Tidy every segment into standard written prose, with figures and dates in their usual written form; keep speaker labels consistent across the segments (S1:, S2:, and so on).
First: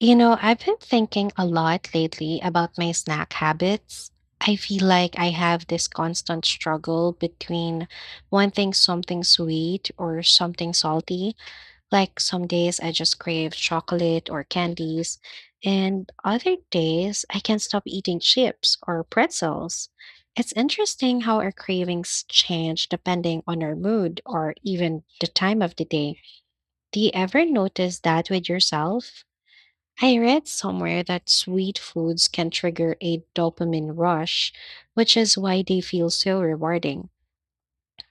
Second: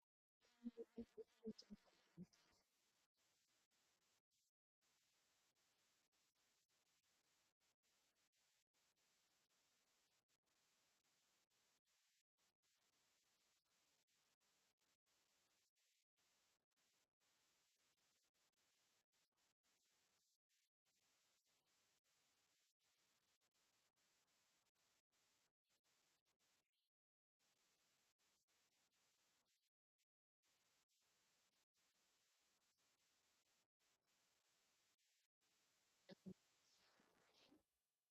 S1: You know, I've been thinking a lot lately about my snack habits. I feel like I have this constant struggle between wanting something sweet or something salty. Like some days I just crave chocolate or candies, and other days I can't stop eating chips or pretzels. It's interesting how our cravings change depending on our mood or even the time of the day. Do you ever notice that with yourself? I read somewhere that sweet foods can trigger a dopamine rush, which is why they feel so rewarding.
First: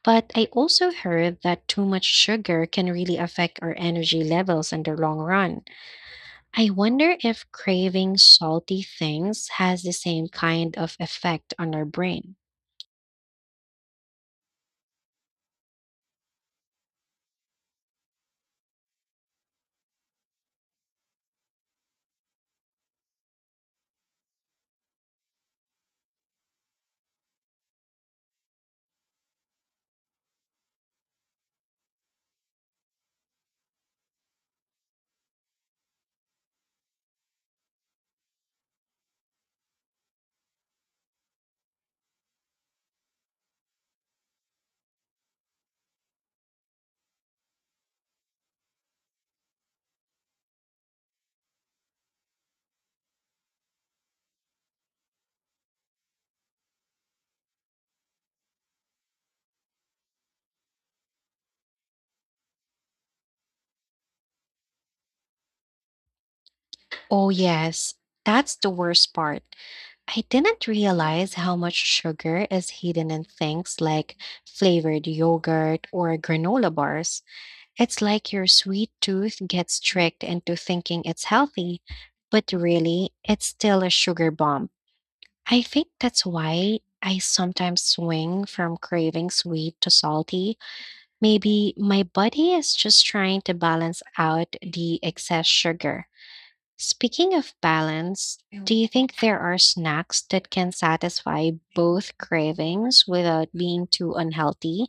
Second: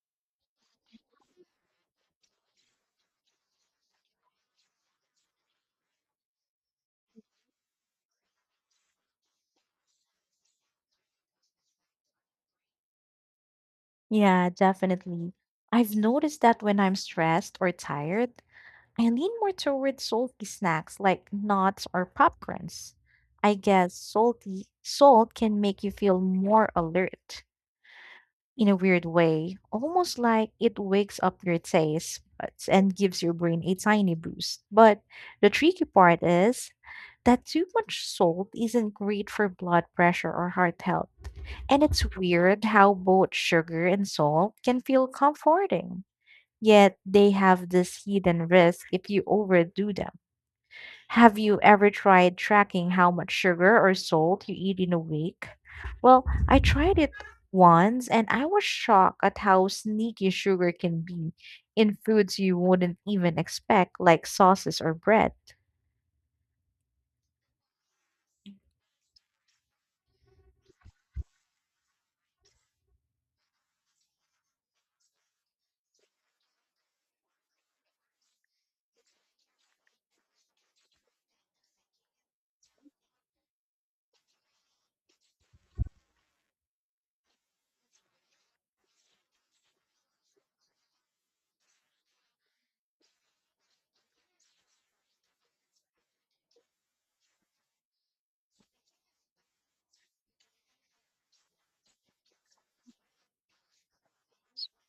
S1: But I also heard that too much sugar can really affect our energy levels in the long run. I wonder if craving salty things has the same kind of effect on our brain.
S2: Yeah, definitely. I've noticed that when I'm stressed or tired, I lean more toward salty snacks like nuts or popcorns. I guess salt can make you feel more alert in a weird way, almost like it wakes up your taste buds and gives your brain a tiny boost. But the tricky part is that too much salt isn't great for blood pressure or heart health. And it's weird how both sugar and salt can feel comforting, yet they have this hidden risk if you overdo them. Have you ever tried tracking how much sugar or salt you eat in a week? Well, I tried it once and I was shocked at how sneaky sugar can be in foods you wouldn't even expect, like sauces or bread.
S1: Oh, yes, that's the worst part. I didn't realize how much sugar is hidden in things like flavored yogurt or granola bars. It's like your sweet tooth gets tricked into thinking it's healthy, but really, it's still a sugar bomb. I think that's why I sometimes swing from craving sweet to salty. Maybe my body is just trying to balance out the excess sugar. Speaking of balance, do you think there are snacks that can satisfy both cravings without being too unhealthy,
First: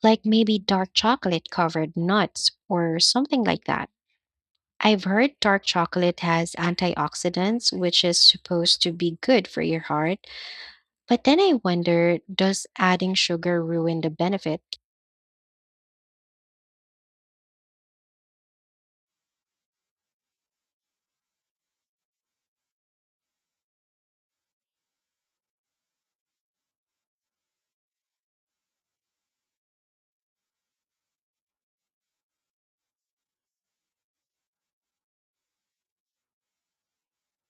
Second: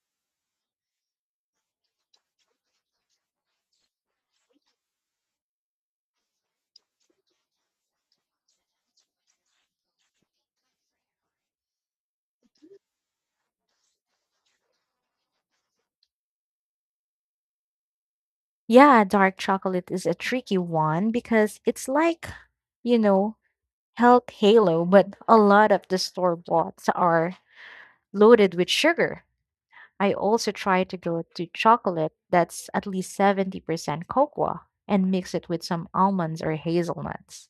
S1: like maybe dark chocolate covered nuts or something like that? I've heard dark chocolate has antioxidants, which is supposed to be good for your heart, but then I wonder, does adding sugar ruin the benefit?
S2: Yeah, dark chocolate is a tricky one because it's like, you know, help Halo, but a lot of the store boughts are loaded with sugar. I also try to go to chocolate that's at least 70% cocoa and mix it with some almonds or hazelnuts.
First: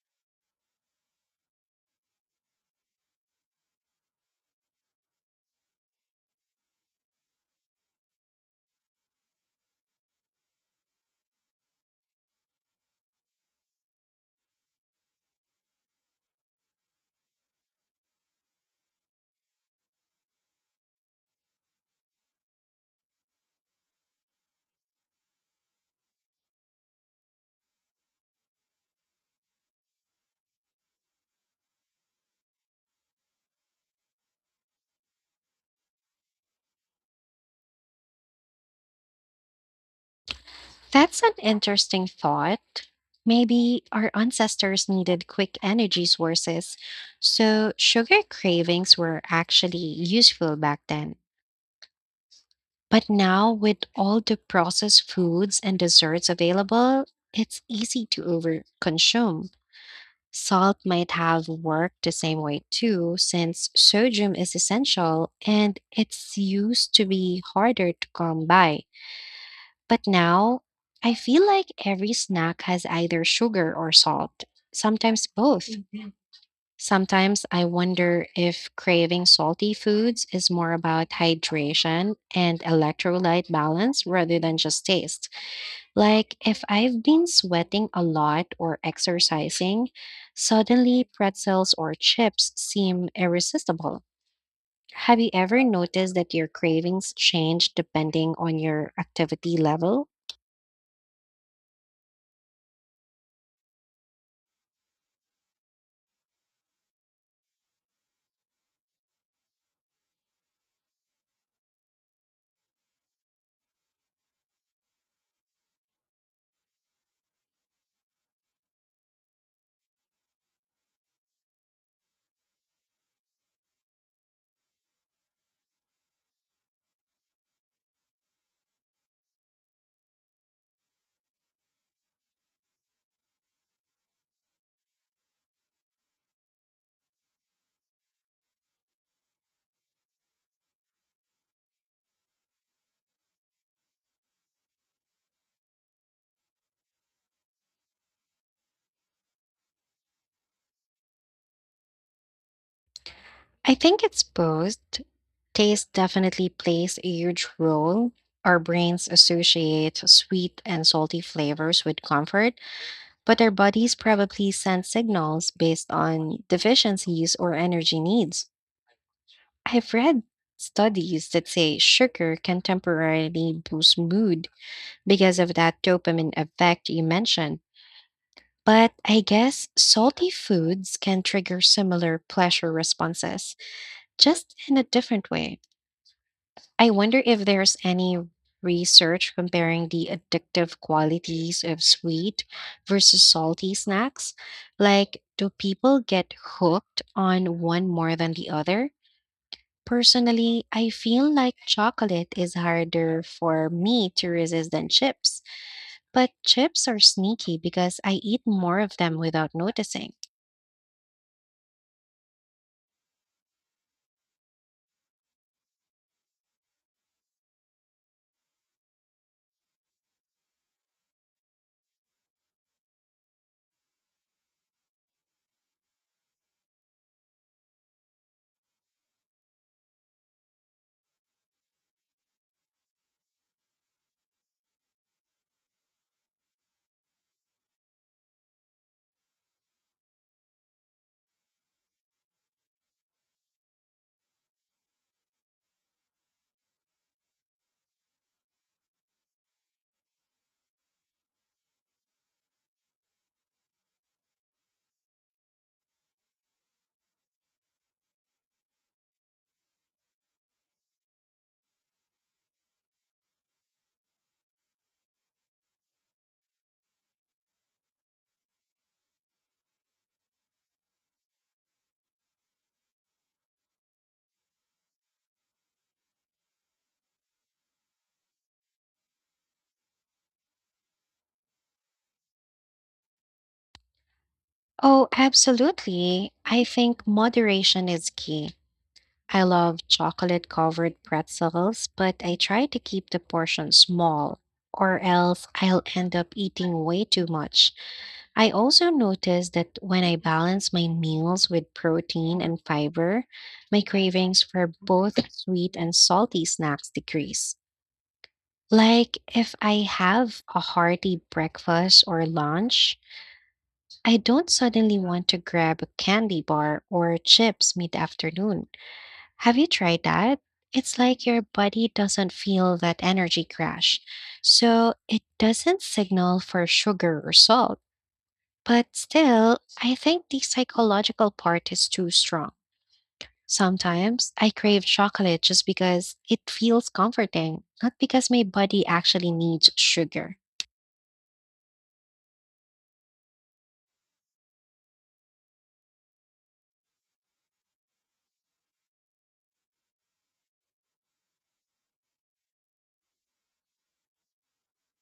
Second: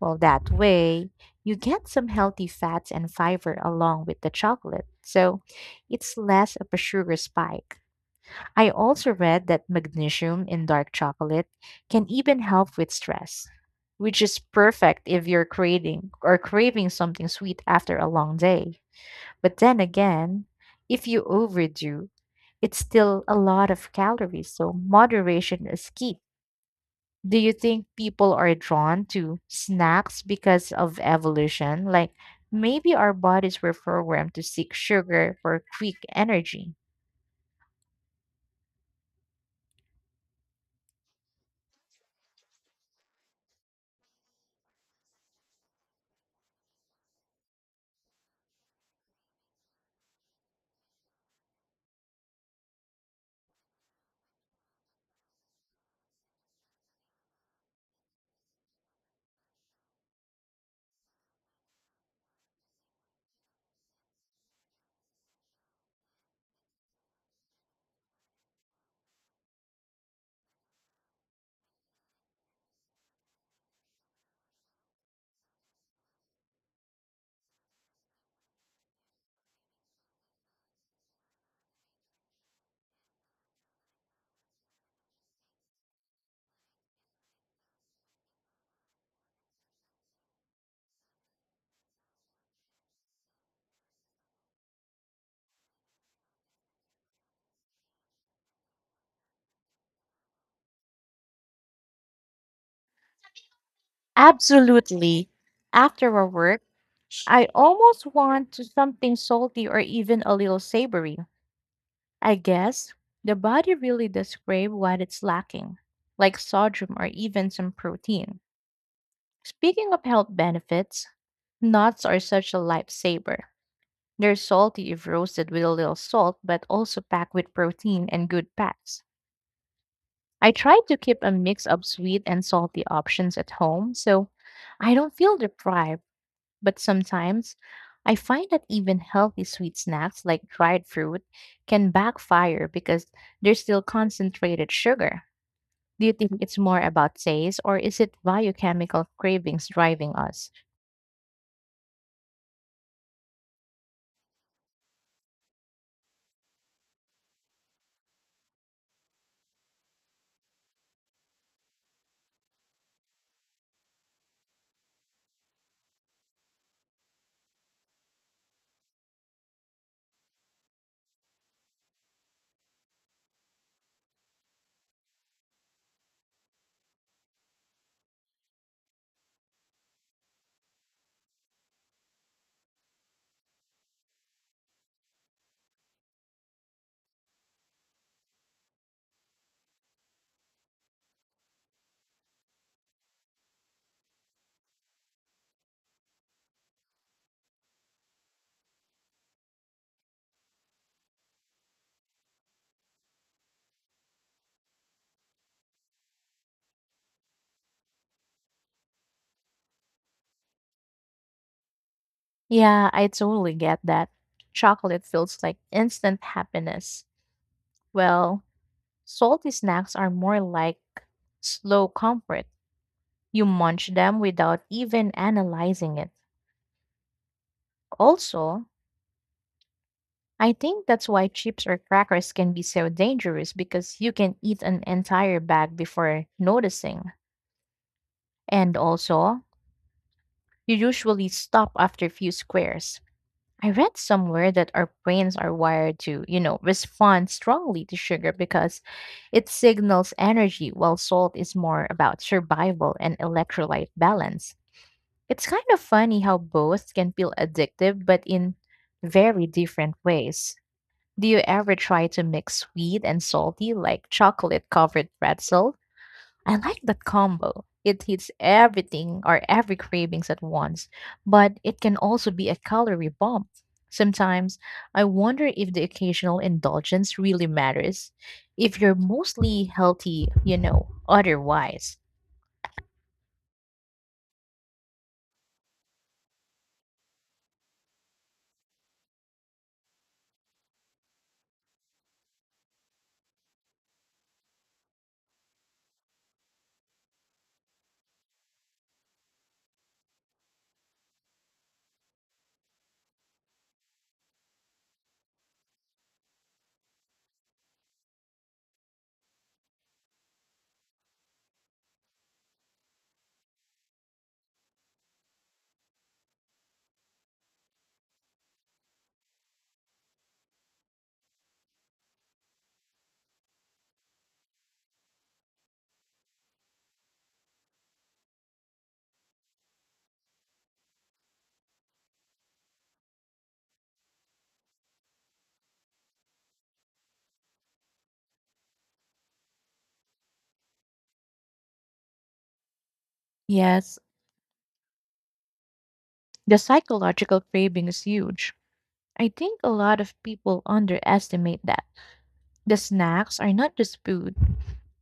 S2: Well, that way, you get some healthy fats and fiber along with the chocolate. So it's less of a sugar spike. I also read that magnesium in dark chocolate can even help with stress, which is perfect if you're creating or craving something sweet after a long day. But then again, if you overdo, it's still a lot of calories, so moderation is key. Do you think people are drawn to snacks because of evolution? Like maybe our bodies were programmed to seek sugar for quick energy.
S1: That's an interesting thought. Maybe our ancestors needed quick energy sources, so sugar cravings were actually useful back then. But now, with all the processed foods and desserts available, it's easy to overconsume. Salt might have worked the same way too, since sodium is essential and it's used to be harder to come by. But now, I feel like every snack has either sugar or salt, sometimes both. Sometimes I wonder if craving salty foods is more about hydration and electrolyte balance rather than just taste. Like if I've been sweating a lot or exercising, suddenly pretzels or chips seem irresistible. Have you ever noticed that your cravings change depending on your activity level?
S2: Absolutely. After a work, I almost want to something salty or even a little savory. I guess the body really does crave what it's lacking, like sodium or even some protein. Speaking of health benefits, nuts are such a lifesaver. They're salty if roasted with a little salt, but also packed with protein and good fats. I try to keep a mix of sweet and salty options at home, so I don't feel deprived. But sometimes I find that even healthy sweet snacks like dried fruit can backfire because they're still concentrated sugar. Do you think it's more about taste or is it biochemical cravings driving us?
S1: I think it's both. Taste definitely plays a huge role. Our brains associate sweet and salty flavors with comfort, but our bodies probably send signals based on deficiencies or energy needs. I've read studies that say sugar can temporarily boost mood because of that dopamine effect you mentioned. But I guess salty foods can trigger similar pleasure responses, just in a different way. I wonder if there's any research comparing the addictive qualities of sweet versus salty snacks. Like, do people get hooked on one more than the other? Personally, I feel like chocolate is harder for me to resist than chips. But chips are sneaky because I eat more of them without noticing.
S2: Yeah, I totally get that. Chocolate feels like instant happiness. Well, salty snacks are more like slow comfort. You munch them without even analyzing it. Also, I think that's why chips or crackers can be so dangerous because you can eat an entire bag before noticing. And also, you usually stop after a few squares. I read somewhere that our brains are wired to respond strongly to sugar because it signals energy, while salt is more about survival and electrolyte balance. It's kind of funny how both can feel addictive, but in very different ways. Do you ever try to mix sweet and salty like chocolate covered pretzel? I like that combo. It hits everything or every cravings at once, but it can also be a calorie bomb. Sometimes I wonder if the occasional indulgence really matters, if you're mostly healthy otherwise.
S1: Oh, absolutely. I think moderation is key. I love chocolate covered pretzels, but I try to keep the portion small, or else I'll end up eating way too much. I also notice that when I balance my meals with protein and fiber, my cravings for both sweet and salty snacks decrease. Like if I have a hearty breakfast or lunch, I don't suddenly want to grab a candy bar or chips mid afternoon. Have you tried that? It's like your body doesn't feel that energy crash, so it doesn't signal for sugar or salt. But still, I think the psychological part is too strong. Sometimes I crave chocolate just because it feels comforting, not because my body actually needs sugar.
S2: Yes, the psychological craving is huge. I think a lot of people underestimate that. The snacks are not just food.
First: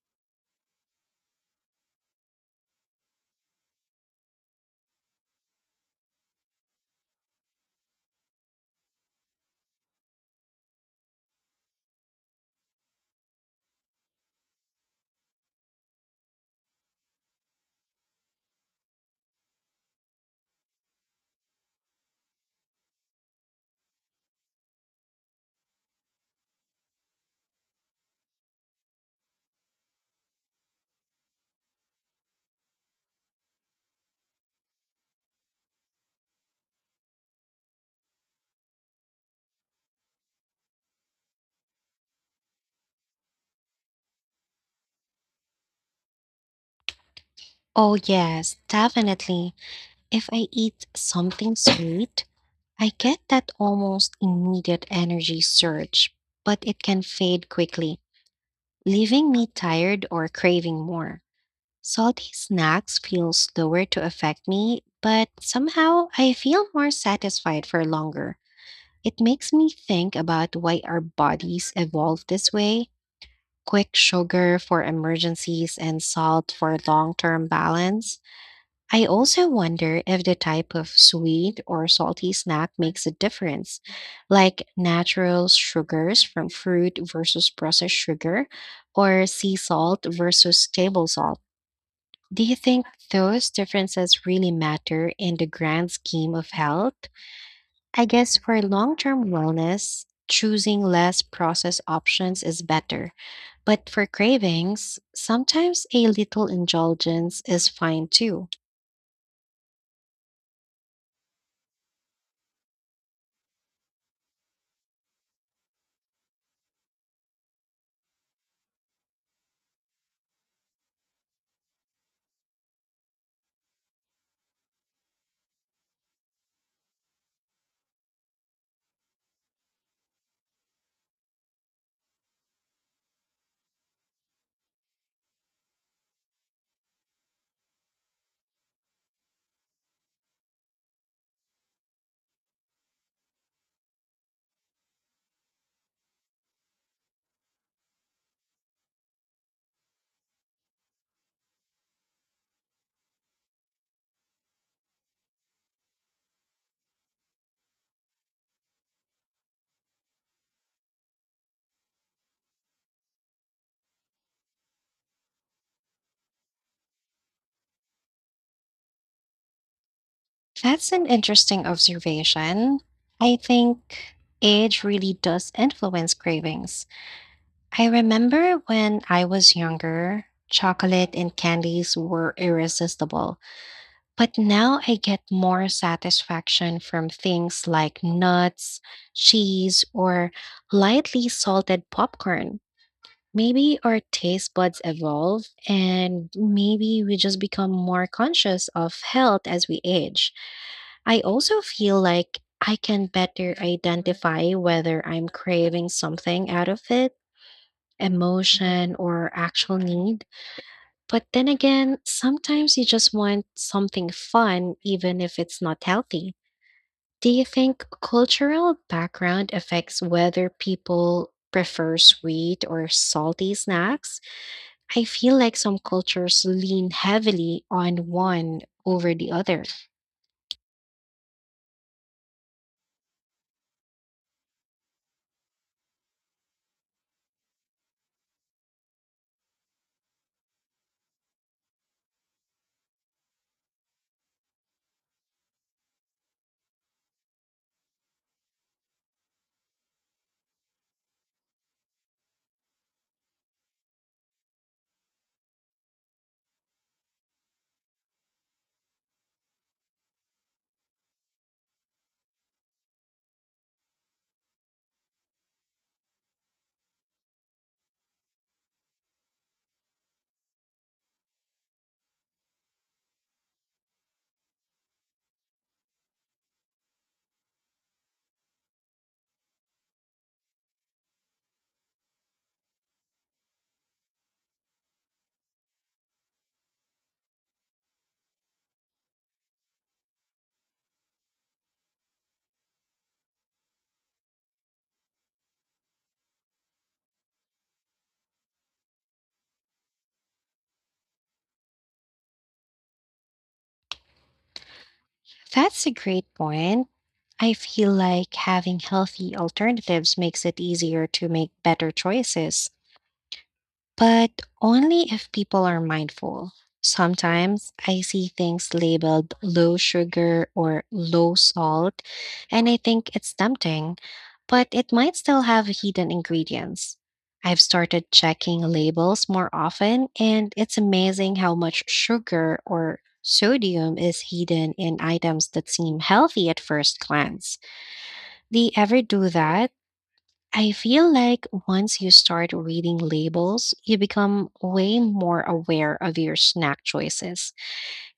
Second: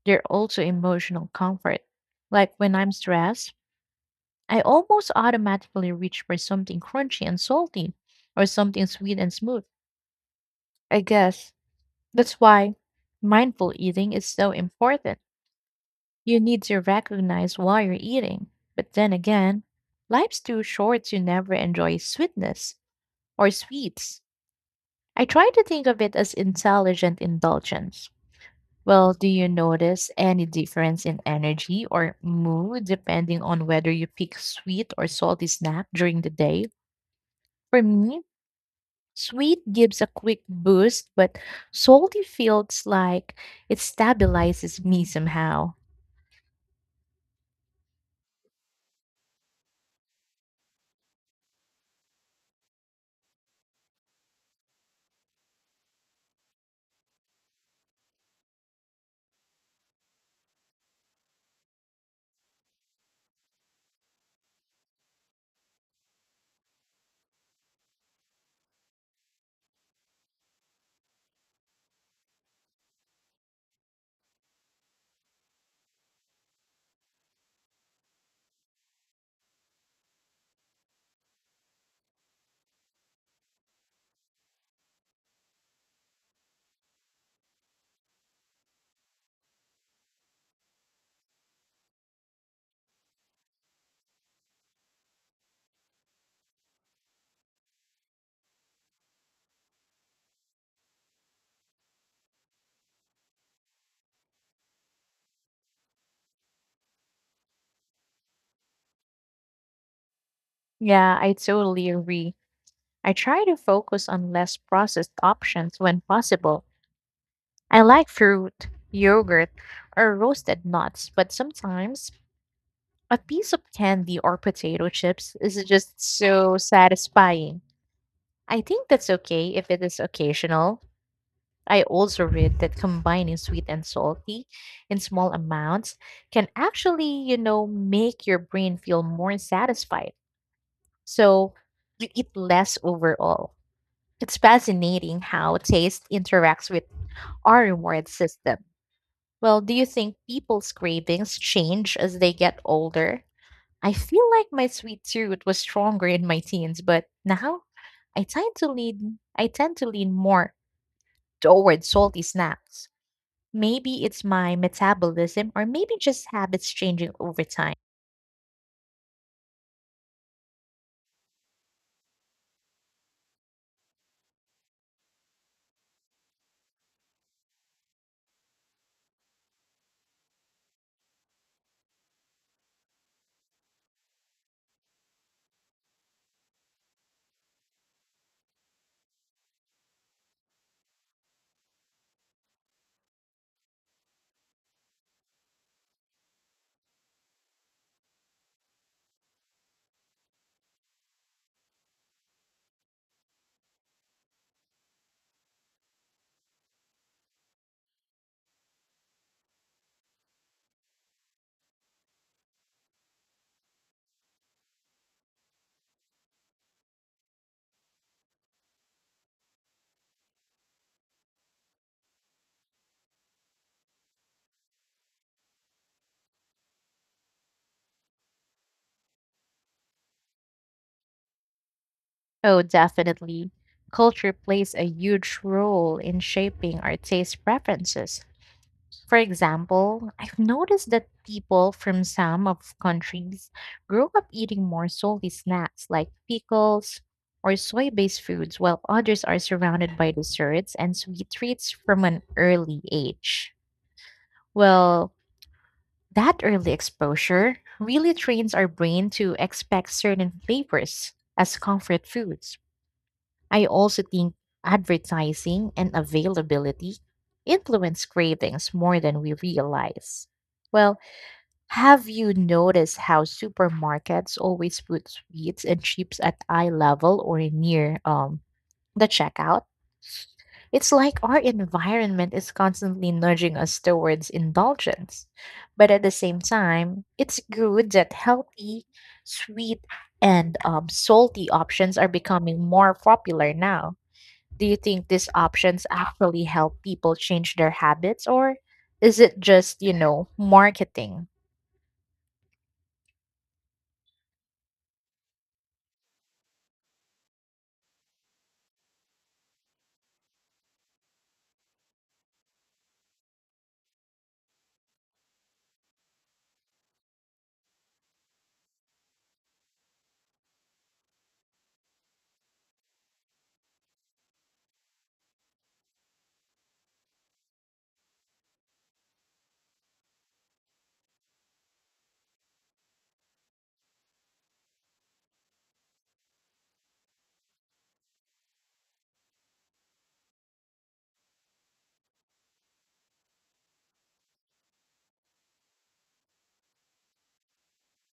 S2: They're also emotional comfort. Like when I'm stressed, I almost automatically reach for something crunchy and salty or something sweet and smooth. I guess that's why mindful eating is so important. You need to recognize why you're eating. But then again, life's too short to never enjoy sweetness or sweets. I try to think of it as intelligent indulgence. Well, do you notice any difference in energy or mood depending on whether you pick sweet or salty snack during the day? For me, sweet gives a quick boost, but salty feels like it stabilizes me somehow.
S1: Oh, yes, definitely. If I eat something sweet, I get that almost immediate energy surge, but it can fade quickly, leaving me tired or craving more. Salty snacks feel slower to affect me, but somehow I feel more satisfied for longer. It makes me think about why our bodies evolved this way, quick sugar for emergencies and salt for long term balance. I also wonder if the type of sweet or salty snack makes a difference, like natural sugars from fruit versus processed sugar, or sea salt versus table salt. Do you think those differences really matter in the grand scheme of health? I guess for long term wellness, choosing less processed options is better. But for cravings, sometimes a little indulgence is fine too.
S2: Yeah, I totally agree. I try to focus on less processed options when possible. I like fruit, yogurt, or roasted nuts, but sometimes a piece of candy or potato chips is just so satisfying. I think that's okay if it is occasional. I also read that combining sweet and salty in small amounts can actually make your brain feel more satisfied, so you eat less overall. It's fascinating how taste interacts with our reward system. Well, do you think people's cravings change as they get older? I feel like my sweet tooth was stronger in my teens, but now I tend to lean more toward salty snacks. Maybe it's my metabolism or maybe just habits changing over time.
S1: That's an interesting observation. I think age really does influence cravings. I remember when I was younger, chocolate and candies were irresistible, but now I get more satisfaction from things like nuts, cheese, or lightly salted popcorn. Maybe our taste buds evolve, and maybe we just become more conscious of health as we age. I also feel like I can better identify whether I'm craving something out of it, emotion, or actual need. But then again, sometimes you just want something fun, even if it's not healthy. Do you think cultural background affects whether people prefer sweet or salty snacks? I feel like some cultures lean heavily on one over the other.
S2: Oh, definitely. Culture plays a huge role in shaping our taste preferences. For example, I've noticed that people from some of countries grow up eating more salty snacks like pickles or soy-based foods, while others are surrounded by desserts and sweet treats from an early age. Well, that early exposure really trains our brain to expect certain flavors as comfort foods. I also think advertising and availability influence cravings more than we realize. Well, have you noticed how supermarkets always put sweets and chips at eye level or near the checkout? It's like our environment is constantly nudging us towards indulgence. But at the same time, it's good that healthy, sweet, and salty options are becoming more popular now. Do you think these options actually help people change their habits, or is it just marketing?
S1: That's a great point. I feel like having healthy alternatives makes it easier to make better choices, but only if people are mindful. Sometimes I see things labeled low sugar or low salt, and I think it's tempting, but it might still have hidden ingredients. I've started checking labels more often, and it's amazing how much sugar or sodium is hidden in items that seem healthy at first glance. Do you ever do that? I feel like once you start reading labels, you become way more aware of your snack choices.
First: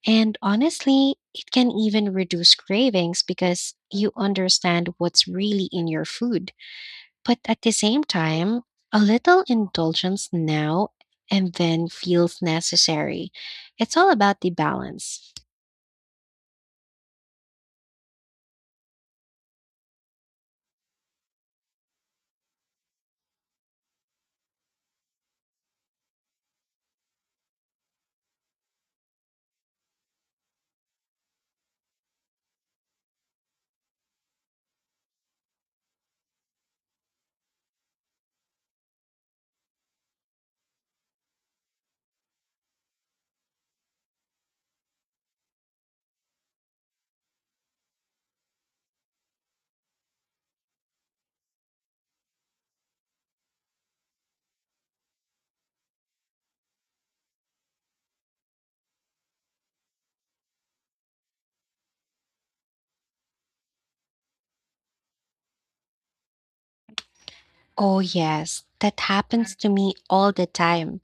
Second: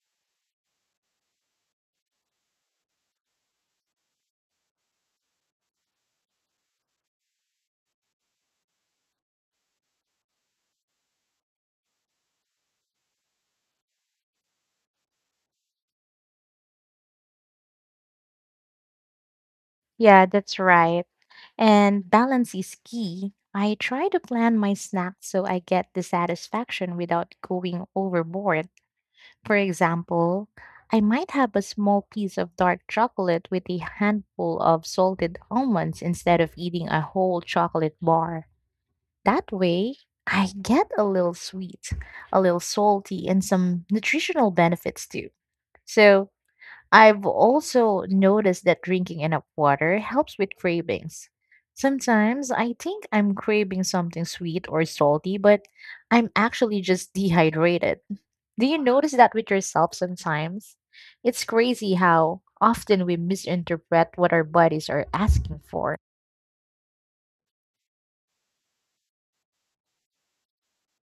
S1: And honestly, it can even reduce cravings because you understand what's really in your food. But at the same time, a little indulgence now and then feels necessary. It's all about the balance.
S2: Yeah, that's right. And balance is key. I try to plan my snacks so I get the satisfaction without going overboard. For example, I might have a small piece of dark chocolate with a handful of salted almonds instead of eating a whole chocolate bar. That way, I get a little sweet, a little salty, and some nutritional benefits too. So, I've also noticed that drinking enough water helps with cravings. Sometimes I think I'm craving something sweet or salty, but I'm actually just dehydrated. Do you notice that with yourself sometimes? It's crazy how often we misinterpret what our bodies are asking for.
S1: Oh, yes, that happens to me all the time.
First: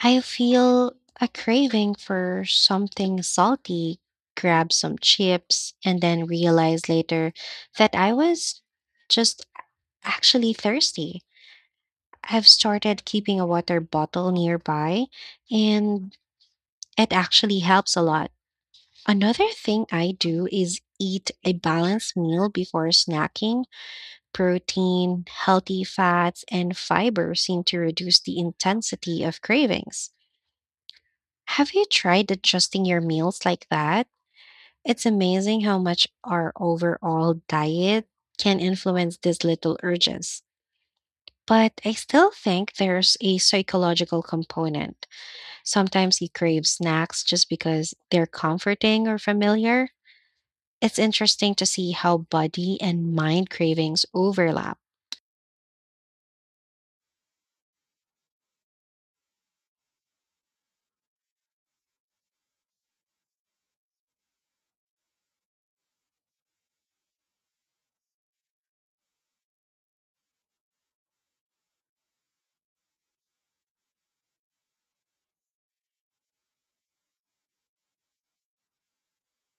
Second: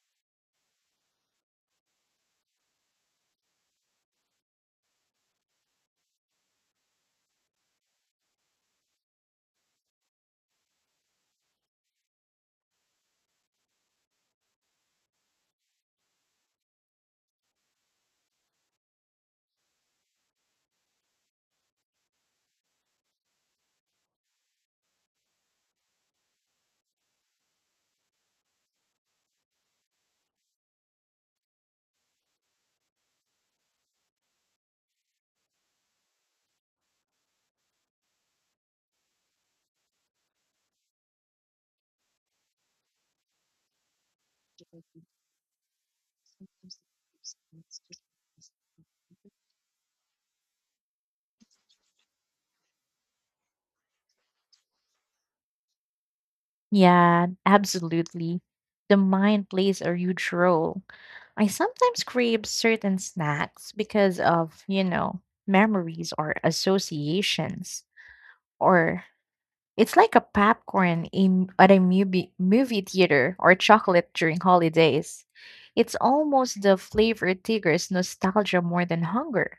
S1: I feel a craving for something salty, grab some chips, and then realize later that I was just actually thirsty. I've started keeping a water bottle nearby, and it actually helps a lot. Another thing I do is eat a balanced meal before snacking. Protein, healthy fats, and fiber seem to reduce the intensity of cravings. Have you tried adjusting your meals like that? It's amazing how much our overall diet can influence these little urges. But I still think there's a psychological component. Sometimes you crave snacks just because they're comforting or familiar. It's interesting to see how body and mind cravings overlap.
S2: Yeah, absolutely. The mind plays a huge role. I sometimes crave certain snacks because of memories or associations. Or it's like a popcorn in at a movie theater or chocolate during holidays. It's almost the flavor triggers nostalgia more than hunger.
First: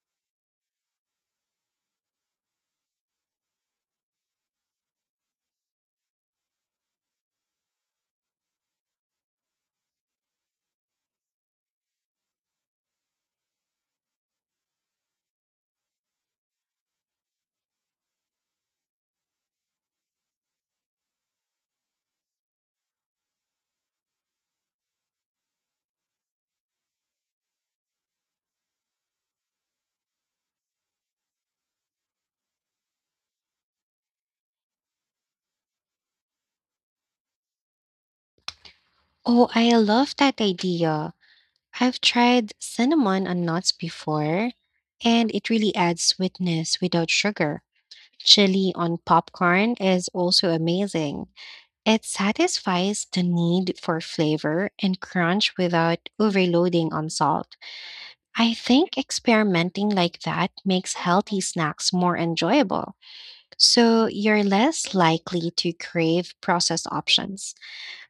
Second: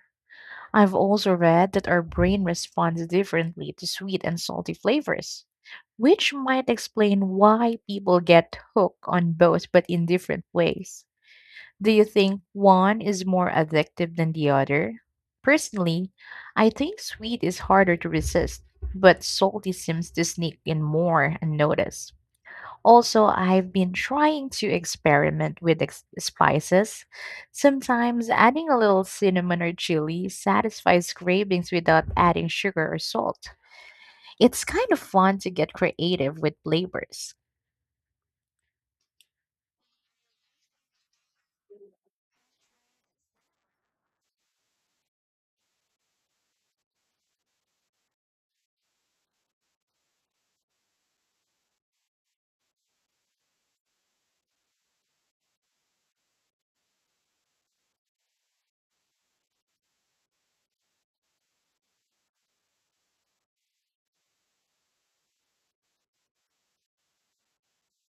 S2: I've also read that our brain responds differently to sweet and salty flavors, which might explain why people get hooked on both but in different ways. Do you think one is more addictive than the other? Personally, I think sweet is harder to resist, but salty seems to sneak in more unnoticed. Also, I've been trying to experiment with spices. Sometimes adding a little cinnamon or chili satisfies cravings without adding sugar or salt. It's kind of fun to get creative with flavors.
S1: Oh, I love that idea. I've tried cinnamon on nuts before, and it really adds sweetness without sugar. Chili on popcorn is also amazing. It satisfies the need for flavor and crunch without overloading on salt. I think experimenting like that makes healthy snacks more enjoyable, so you're less likely to crave processed options.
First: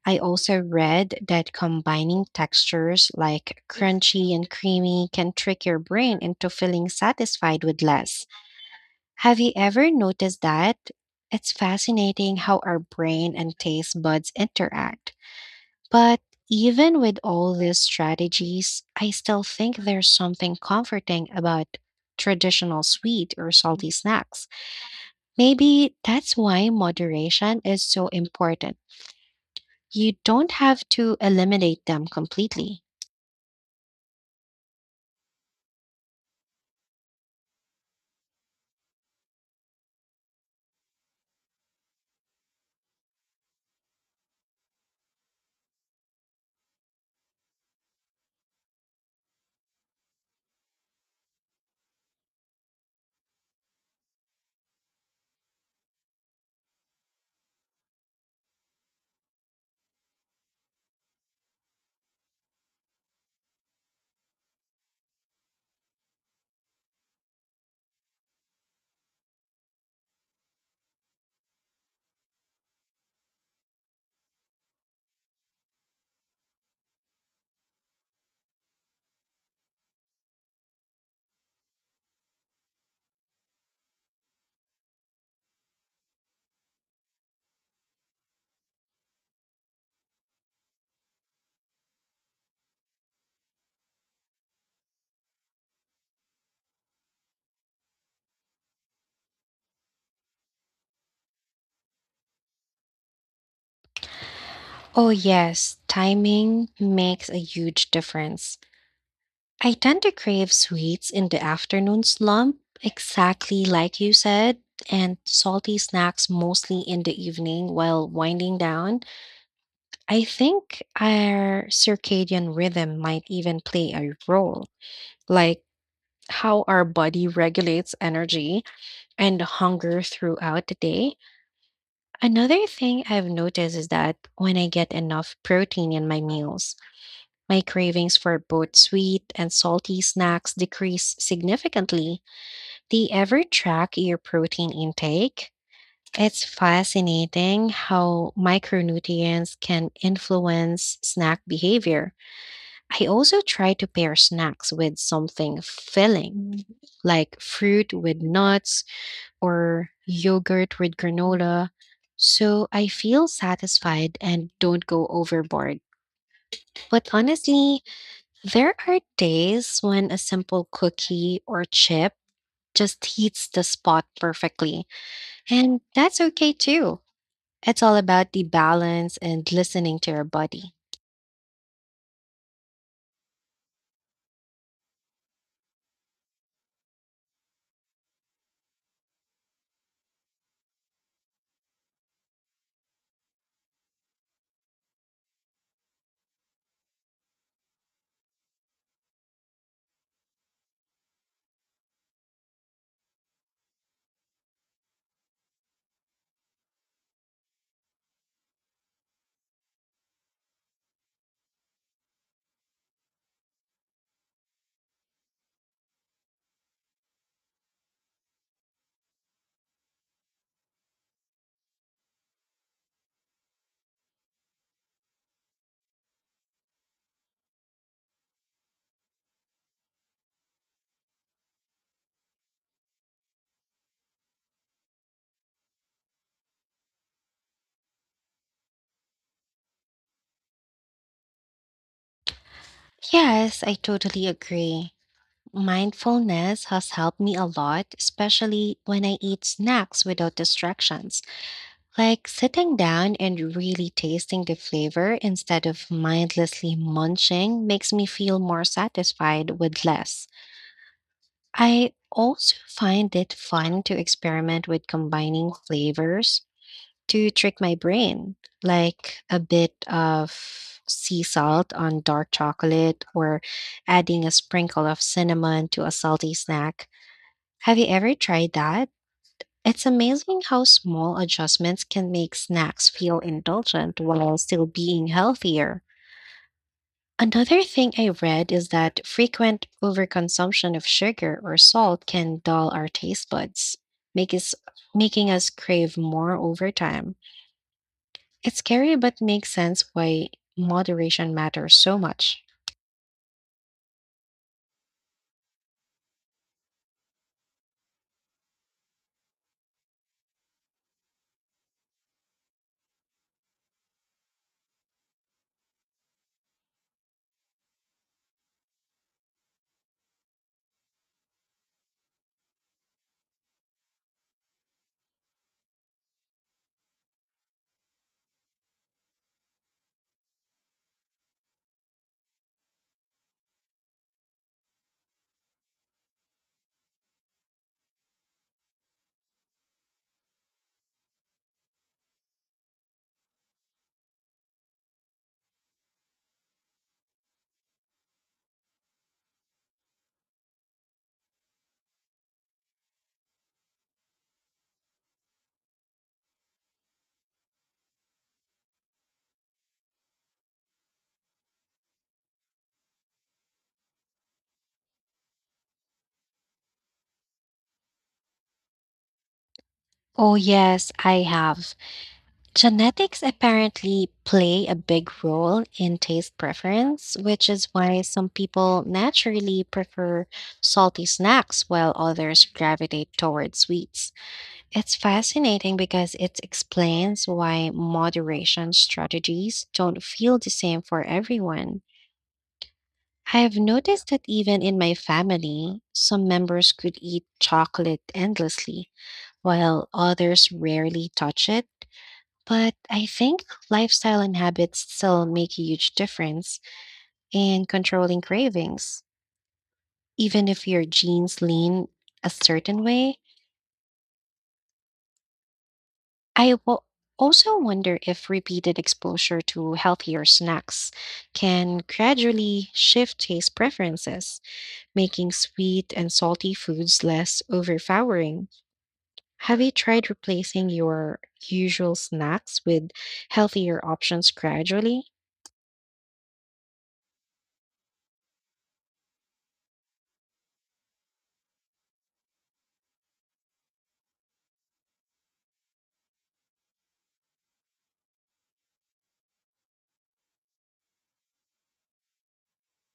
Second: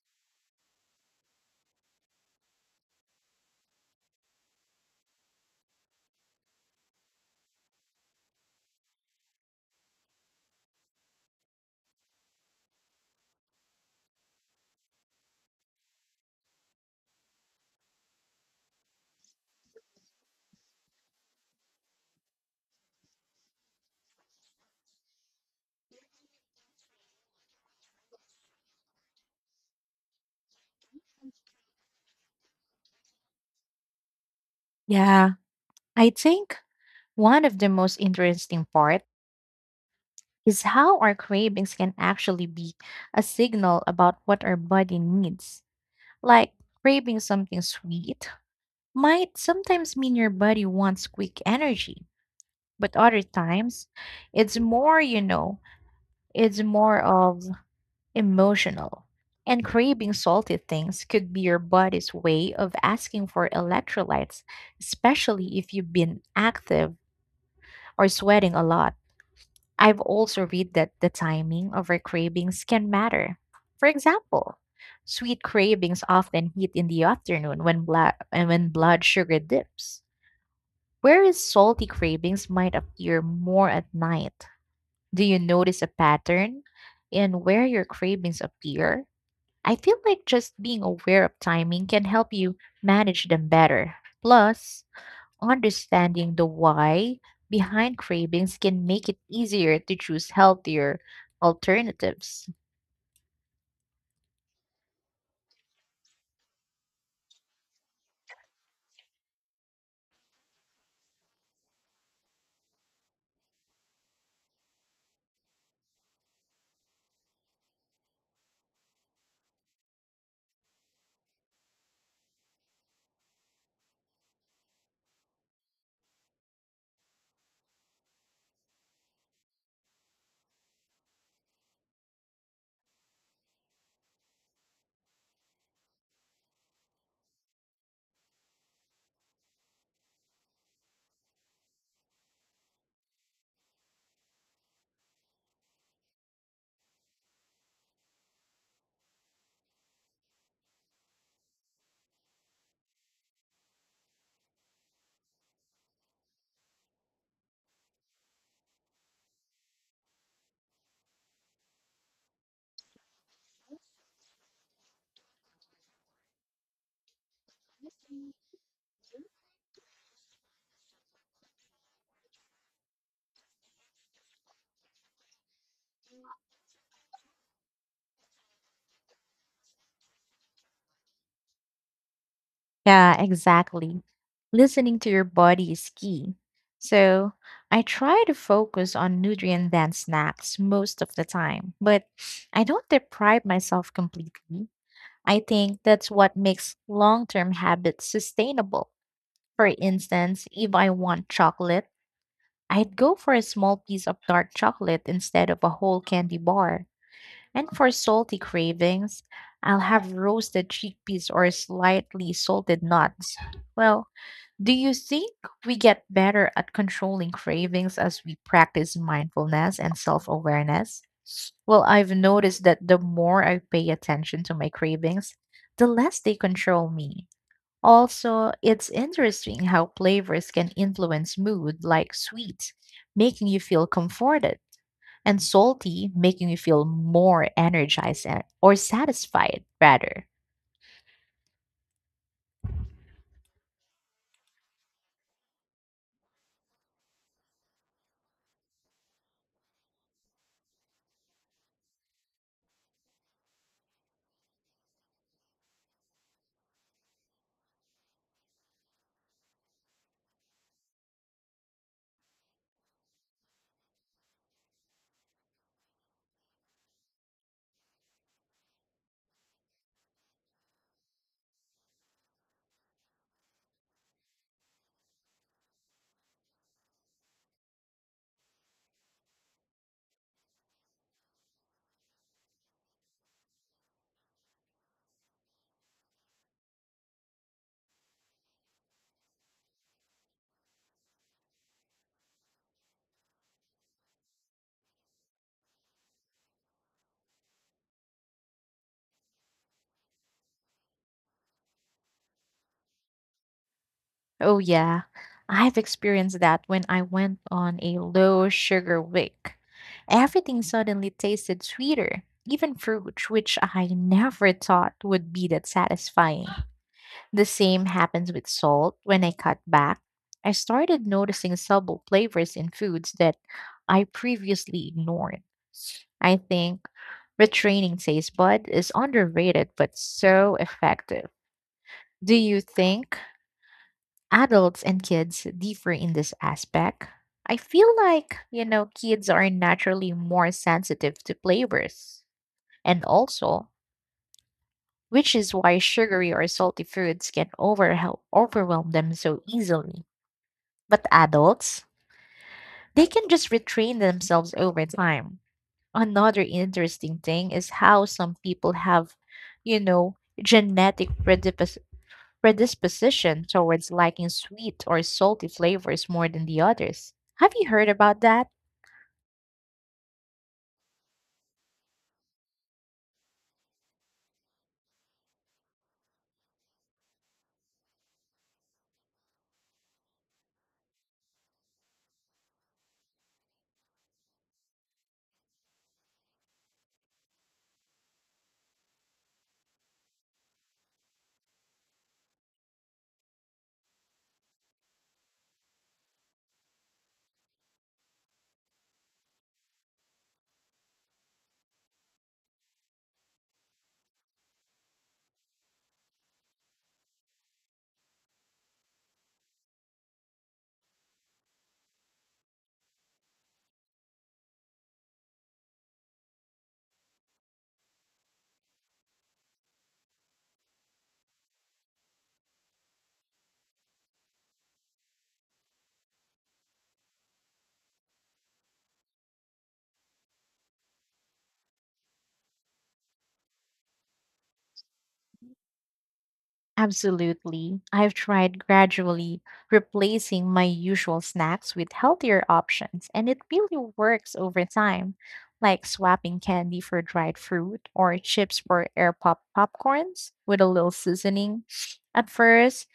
S1: I also read that combining textures like crunchy and creamy can trick your brain into feeling satisfied with less. Have you ever noticed that? It's fascinating how our brain and taste buds interact. But even with all these strategies, I still think there's something comforting about traditional sweet or salty snacks. Maybe that's why moderation is so important. You don't have to eliminate them completely.
S2: Yeah, I think one of the most interesting parts is how our cravings can actually be a signal about what our body needs. Like craving something sweet might sometimes mean your body wants quick energy, but other times it's more of emotional. And craving salty things could be your body's way of asking for electrolytes, especially if you've been active or sweating a lot. I've also read that the timing of our cravings can matter. For example, sweet cravings often hit in the afternoon when blood sugar dips, whereas salty cravings might appear more at night. Do you notice a pattern in where your cravings appear? I feel like just being aware of timing can help you manage them better. Plus, understanding the why behind cravings can make it easier to choose healthier alternatives.
S1: Oh, yes, timing makes a huge difference. I tend to crave sweets in the afternoon slump, exactly like you said, and salty snacks mostly in the evening while winding down. I think our circadian rhythm might even play a role, like how our body regulates energy and hunger throughout the day. Another thing I've noticed is that when I get enough protein in my meals, my cravings for both sweet and salty snacks decrease significantly. Do you ever track your protein intake? It's fascinating how micronutrients can influence snack behavior. I also try to pair snacks with something filling, Mm, like fruit with nuts or yogurt with granola, so I feel satisfied and don't go overboard. But honestly, there are days when a simple cookie or chip just hits the spot perfectly. And that's okay too. It's all about the balance and listening to your body.
S2: Yeah, exactly. Listening to your body is key. So I try to focus on nutrient dense snacks most of the time, but I don't deprive myself completely. I think that's what makes long term habits sustainable. For instance, if I want chocolate, I'd go for a small piece of dark chocolate instead of a whole candy bar. And for salty cravings, I'll have roasted chickpeas or slightly salted nuts. Well, do you think we get better at controlling cravings as we practice mindfulness and self awareness? Well, I've noticed that the more I pay attention to my cravings, the less they control me. Also, it's interesting how flavors can influence mood, like sweet, making you feel comforted, and salty, making you feel more energized and- or satisfied, rather.
S1: Yes, I totally agree. Mindfulness has helped me a lot, especially when I eat snacks without distractions, like sitting down and really tasting the flavor instead of mindlessly munching makes me feel more satisfied with less. I also find it fun to experiment with combining flavors to trick my brain, like a bit of sea salt on dark chocolate or adding a sprinkle of cinnamon to a salty snack. Have you ever tried that? It's amazing how small adjustments can make snacks feel indulgent while still being healthier. Another thing I read is that frequent overconsumption of sugar or salt can dull our taste buds, make us, making us crave more over time. It's scary, but makes sense why moderation matters so much.
S2: Oh, yeah, I've experienced that when I went on a low sugar week. Everything suddenly tasted sweeter, even fruit, which I never thought would be that satisfying. The same happens with salt. When I cut back, I started noticing subtle flavors in foods that I previously ignored. I think retraining taste bud is underrated but so effective. Do you think adults and kids differ in this aspect? I feel like kids are naturally more sensitive to flavors. And also, which is why sugary or salty foods can overwhelm them so easily. But adults, they can just retrain themselves over time. Another interesting thing is how some people have, you know, genetic predisposition towards liking sweet or salty flavors more than the others. Have you heard about that?
S1: Oh, yes, I have. Genetics apparently play a big role in taste preference, which is why some people naturally prefer salty snacks while others gravitate toward sweets. It's fascinating because it explains why moderation strategies don't feel the same for everyone. I've noticed that even in my family, some members could eat chocolate endlessly, while others rarely touch it. But I think lifestyle and habits still make a huge difference in controlling cravings. Even if your genes lean a certain way, I wo- also wonder if repeated exposure to healthier snacks can gradually shift taste preferences, making sweet and salty foods less overpowering. Have you tried replacing your usual snacks with healthier options gradually?
S2: Absolutely. I've tried gradually replacing my usual snacks with healthier options, and it really works over time, like swapping candy for dried fruit or chips for air popcorns with a little seasoning. At first,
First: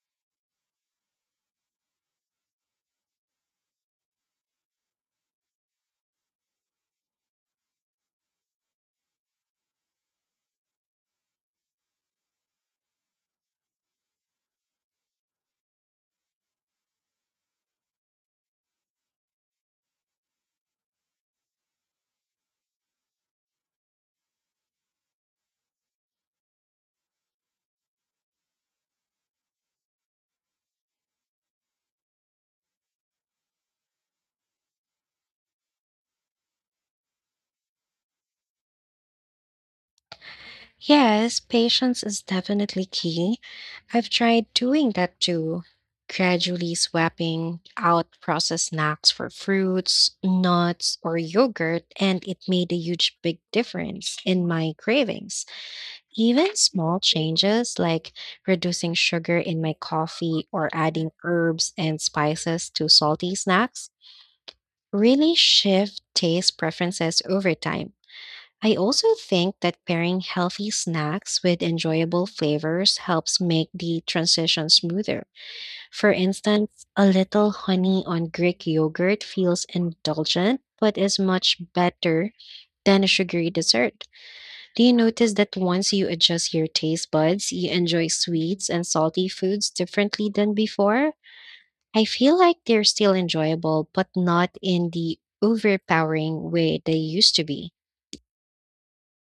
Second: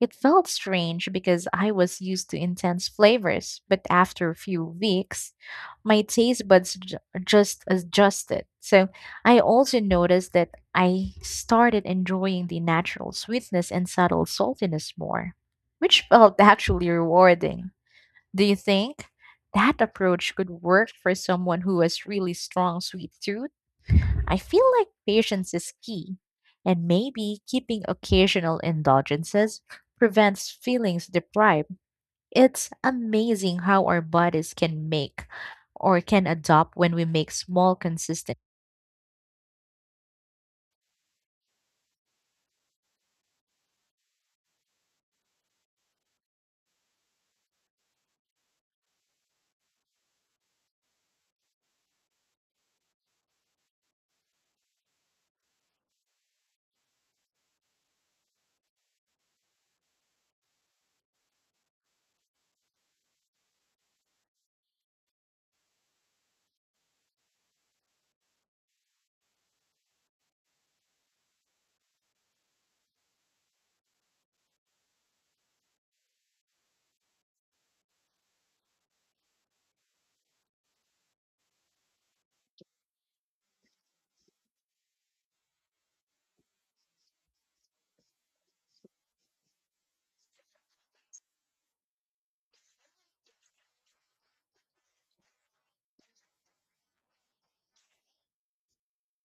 S2: it felt strange because I was used to intense flavors, but after a few weeks, my taste buds just adjusted. So, I also noticed that I started enjoying the natural sweetness and subtle saltiness more, which felt actually rewarding. Do you think that approach could work for someone who has really strong sweet tooth? I feel like patience is key, and maybe keeping occasional indulgences prevents feelings deprived. It's amazing how our bodies can make or can adopt when we make small consistent.
S1: Yes, patience is definitely key. I've tried doing that too, gradually swapping out processed snacks for fruits, nuts, or yogurt, and it made a huge big difference in my cravings. Even small changes like reducing sugar in my coffee or adding herbs and spices to salty snacks really shift taste preferences over time. I also think that pairing healthy snacks with enjoyable flavors helps make the transition smoother. For instance, a little honey on Greek yogurt feels indulgent, but is much better than a sugary dessert. Do you notice that once you adjust your taste buds, you enjoy sweets and salty foods differently than before? I feel like they're still enjoyable, but not in the overpowering way they used to be.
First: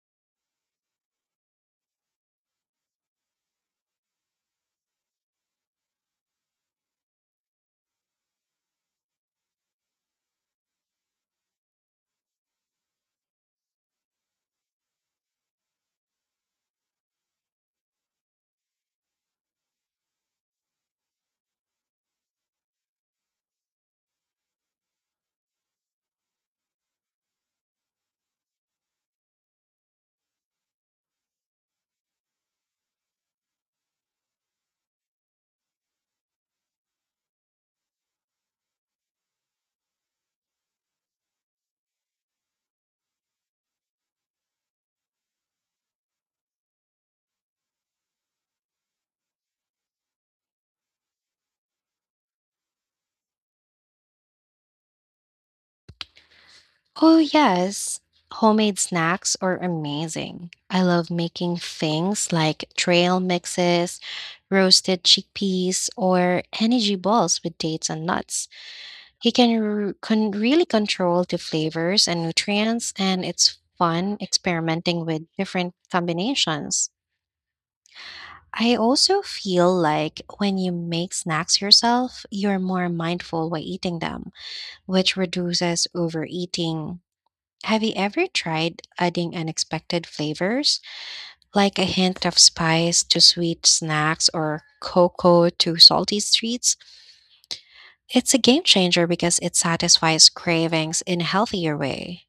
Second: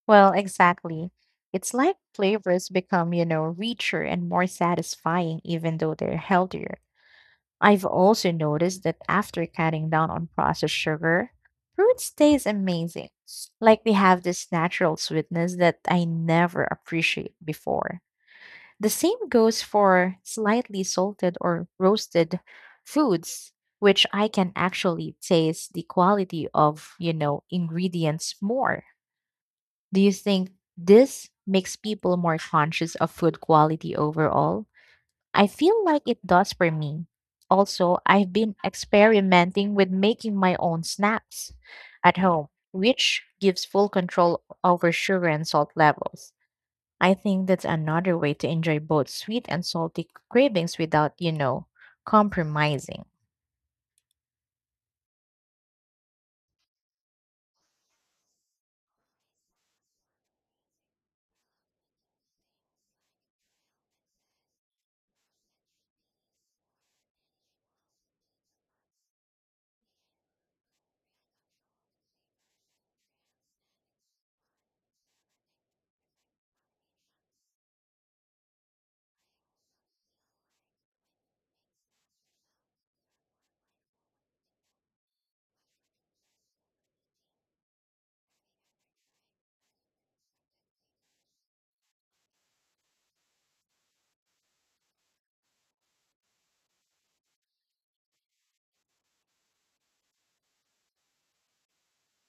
S2: Well, exactly. It's like flavors become richer and more satisfying, even though they're healthier. I've also noticed that after cutting down on processed sugar, fruit stays amazing. Like they have this natural sweetness that I never appreciate before. The same goes for slightly salted or roasted foods, which I can actually taste the quality of ingredients more. Do you think this makes people more conscious of food quality overall? I feel like it does for me. Also, I've been experimenting with making my own snacks at home, which gives full control over sugar and salt levels. I think that's another way to enjoy both sweet and salty cravings without compromising.
S1: Oh, yes. Homemade snacks are amazing. I love making things like trail mixes, roasted chickpeas, or energy balls with dates and nuts. You can really control the flavors and nutrients, and it's fun experimenting with different combinations. I also feel like when you make snacks yourself, you're more mindful while eating them, which reduces overeating. Have you ever tried adding unexpected flavors, like a hint of spice to sweet snacks or cocoa to salty treats? It's a game changer because it satisfies cravings in a healthier way.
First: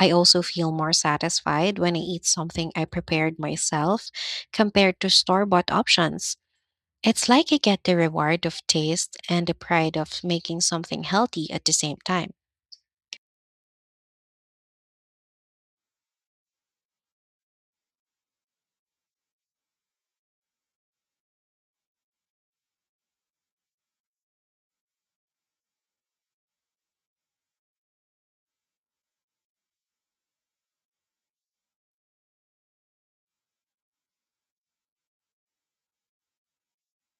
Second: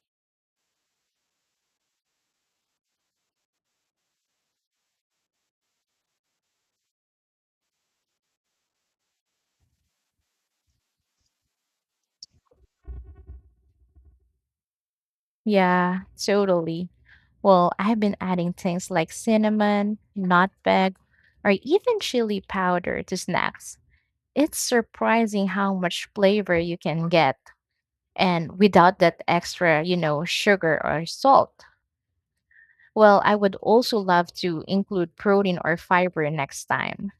S1: I also feel more satisfied when I eat something I prepared myself compared to store bought options. It's like I get the reward of taste and the pride of making something healthy at the same time.
S2: Yeah, totally. Well, I've been adding things like cinnamon, nutmeg, or even chili powder to snacks. It's surprising how much flavor you can get and without that extra sugar or salt. Well, I would also love to include protein or fiber next time.